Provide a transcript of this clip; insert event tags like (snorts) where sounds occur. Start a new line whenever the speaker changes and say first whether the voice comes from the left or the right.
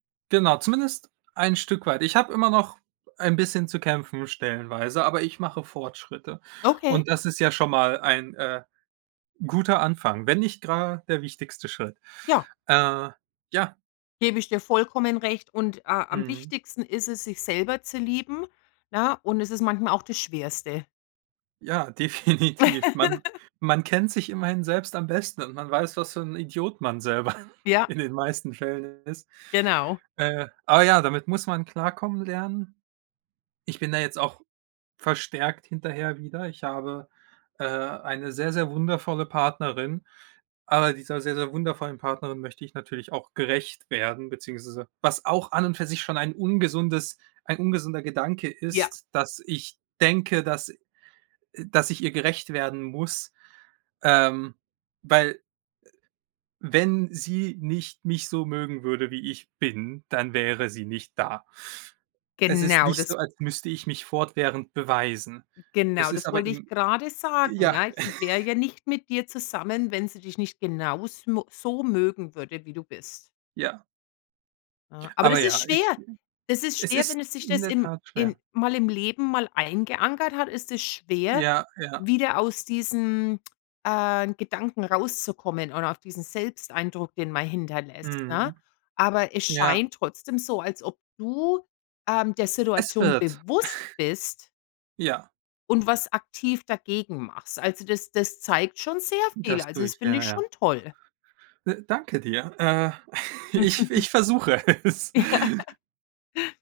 right: Genau, zumindest ein Stück weit. Ich habe immer noch ein bisschen zu kämpfen, stellenweise, aber ich mache Fortschritte
left: Okay.
right: und das ist ja schon mal ein, äh, guter Anfang, wenn nicht grade der wichtigste Schritt,
left: Ja.
right: äh, ja.
left: Gebe ich dir vollkommen recht und, äh, am
right: Mhm.
left: wichtigsten ist es, sich selber zu lieben, ne? Und es ist manchmal auch das schwerste.
right: Ja, definitiv. Man
left: (laughs)
right: man kennt sich immerhin selbst am besten und man weiß, was für 'n Idiot man selber
left: Ja.
right: in den meisten Fällen ist.
left: Genau.
right: Äh, aber ja, damit muss man klarkommen lernen. Ich bin da jetzt auch verstärkt hinterher wieder. Ich habe, äh, eine sehr, sehr wundervolle Partnerin, aber dieser sehr, sehr wundervollen Partnerin möchte ich natürlich auch gerecht werden, beziehungsweise was auch an und für sich schon ein ungesundes ein ungesunder Gedanke
left: Ja.
right: ist, dass ich denke, dass, äh, dass ich ihr gerecht werden muss. Ähm, weil, äh, wenn sie nicht mich so mögen würde, wie ich bin, dann wäre sie nicht da. Es ist
left: Genau,
right: nicht
left: das
right: so, als müsste ich mich fortwährend beweisen. Es
left: genau,
right: ist
left: das
right: aber
left: wollte ich
right: im
left: gerade sagen,
right: ja.
left: ja? Sie wäre
right: (snorts)
left: ja nicht mit dir zusammen, wenn sie dich nicht genaus mo so mögen würde, wie du bist.
right: Ja.
left: Ah, aber
right: Aber
left: das ist
right: ja, ich
left: schwer.
right: ge
left: Das ist
right: es
left: schwer,
right: ist
left: wenn es sich
right: in
left: das
right: der
left: im
right: Tat
left: in
right: schwer.
left: mal im Leben mal eingeankert hat, ist es schwer,
right: Ja, ja.
left: wieder aus diesen, äh, Gedanken rauszukommen oder aus diesen Selbsteindruck, den man hinterlässt, ne?
right: Mhm.
left: Aber es
right: Ja.
left: scheint trotzdem so, als ob du, ähm, der
right: Es
left: Situation
right: wird. (snorts)
left: bewusst bist
right: Ja.
left: und was aktiv dagegen machst. Also, das das zeigt schon sehr viel.
right: Das
left: Also,
right: tue
left: das
right: ich,
left: finde
right: ja,
left: ich schon
right: ja.
left: toll.
right: De danke dir, äh, (snorts) ich
left: (chuckles)
right: ich versuche es.
left: (chuckles)